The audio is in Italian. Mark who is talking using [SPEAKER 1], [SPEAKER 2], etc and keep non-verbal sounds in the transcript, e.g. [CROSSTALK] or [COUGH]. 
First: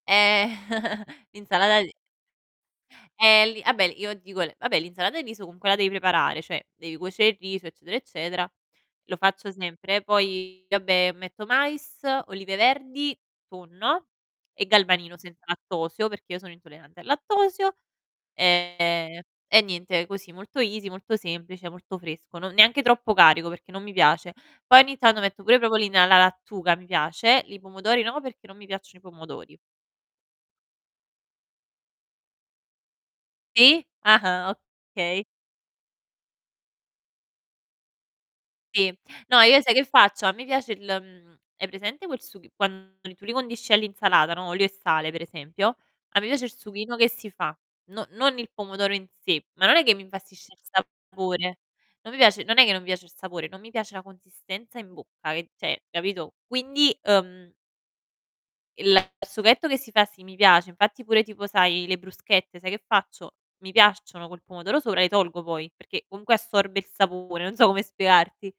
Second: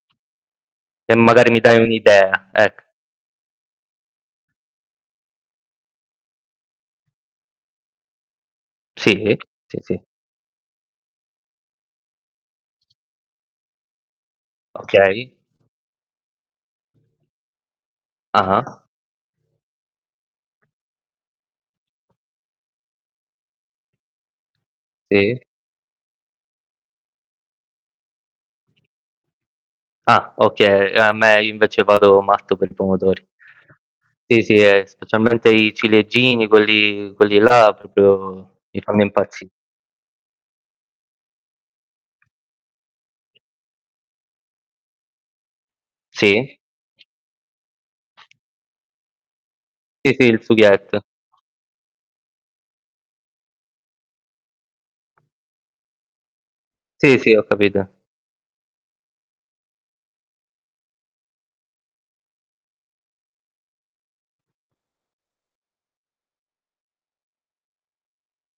[SPEAKER 1] Ehm,
[SPEAKER 2] E
[SPEAKER 1] [CHUCKLES]
[SPEAKER 2] magari mi dai
[SPEAKER 1] l'insalata di
[SPEAKER 2] un'idea, ec
[SPEAKER 1] Ehm, lì ah beh, il io dico le vabbè l'insalata di riso comunque la devi preparare, cioè devi cuocere il riso eccetera eccetera. Lo
[SPEAKER 2] Sì,
[SPEAKER 1] faccio
[SPEAKER 2] sì, sì.
[SPEAKER 1] sempre poi vabbè metto mais, olive verdi, tonno e galbanino
[SPEAKER 2] Okay.
[SPEAKER 1] senza lattosio, perché io sono intollerante al lattosio,
[SPEAKER 2] Ah-ah.
[SPEAKER 1] ehm, e niente così molto easy, molto semplice, molto fresco, no neanche troppo carico, perché non mi piace. Poi ogni tanto
[SPEAKER 2] Sì.
[SPEAKER 1] metto pure i [UNINTELLIGIBLE] alla lattuga mi piace, li pomodori no perché non mi piacciono i pomodori.
[SPEAKER 2] Ah, okay, ehm, a me invece vado matto per i pomodori.
[SPEAKER 1] Sì,
[SPEAKER 2] Sì,
[SPEAKER 1] ah-ah,
[SPEAKER 2] sì, ehm,
[SPEAKER 1] okay.
[SPEAKER 2] specialmente i ciliegini, quelli quelli là proprio mi
[SPEAKER 1] Sì,
[SPEAKER 2] fanno
[SPEAKER 1] no
[SPEAKER 2] impazzi
[SPEAKER 1] io sai che faccio, a me piace il mhmm, hai presente quel sughi quando tu li condisci all'insalata, no, olio e sale per esempio, ma mi piace il
[SPEAKER 2] Sì.
[SPEAKER 1] sughino che si fa. No non il pomodoro in sé, ma non è che mi
[SPEAKER 2] Sì, sì, il
[SPEAKER 1] infastidisce il
[SPEAKER 2] sughetto.
[SPEAKER 1] sapore. Non mi piace non è che non piace il sapore, non mi piace la consistenza in bocca che cioè, capito, quindi,
[SPEAKER 2] Sì, sì, ho
[SPEAKER 1] uhm
[SPEAKER 2] capito.
[SPEAKER 1] Il sughetto che si fa sì mi piace, infatti pure tipo sai le bruschette, sai che faccio? Mi piacciono col pomodoro sopra le tolgo poi perché comunque assorbe il sapore, non so come spiegarti.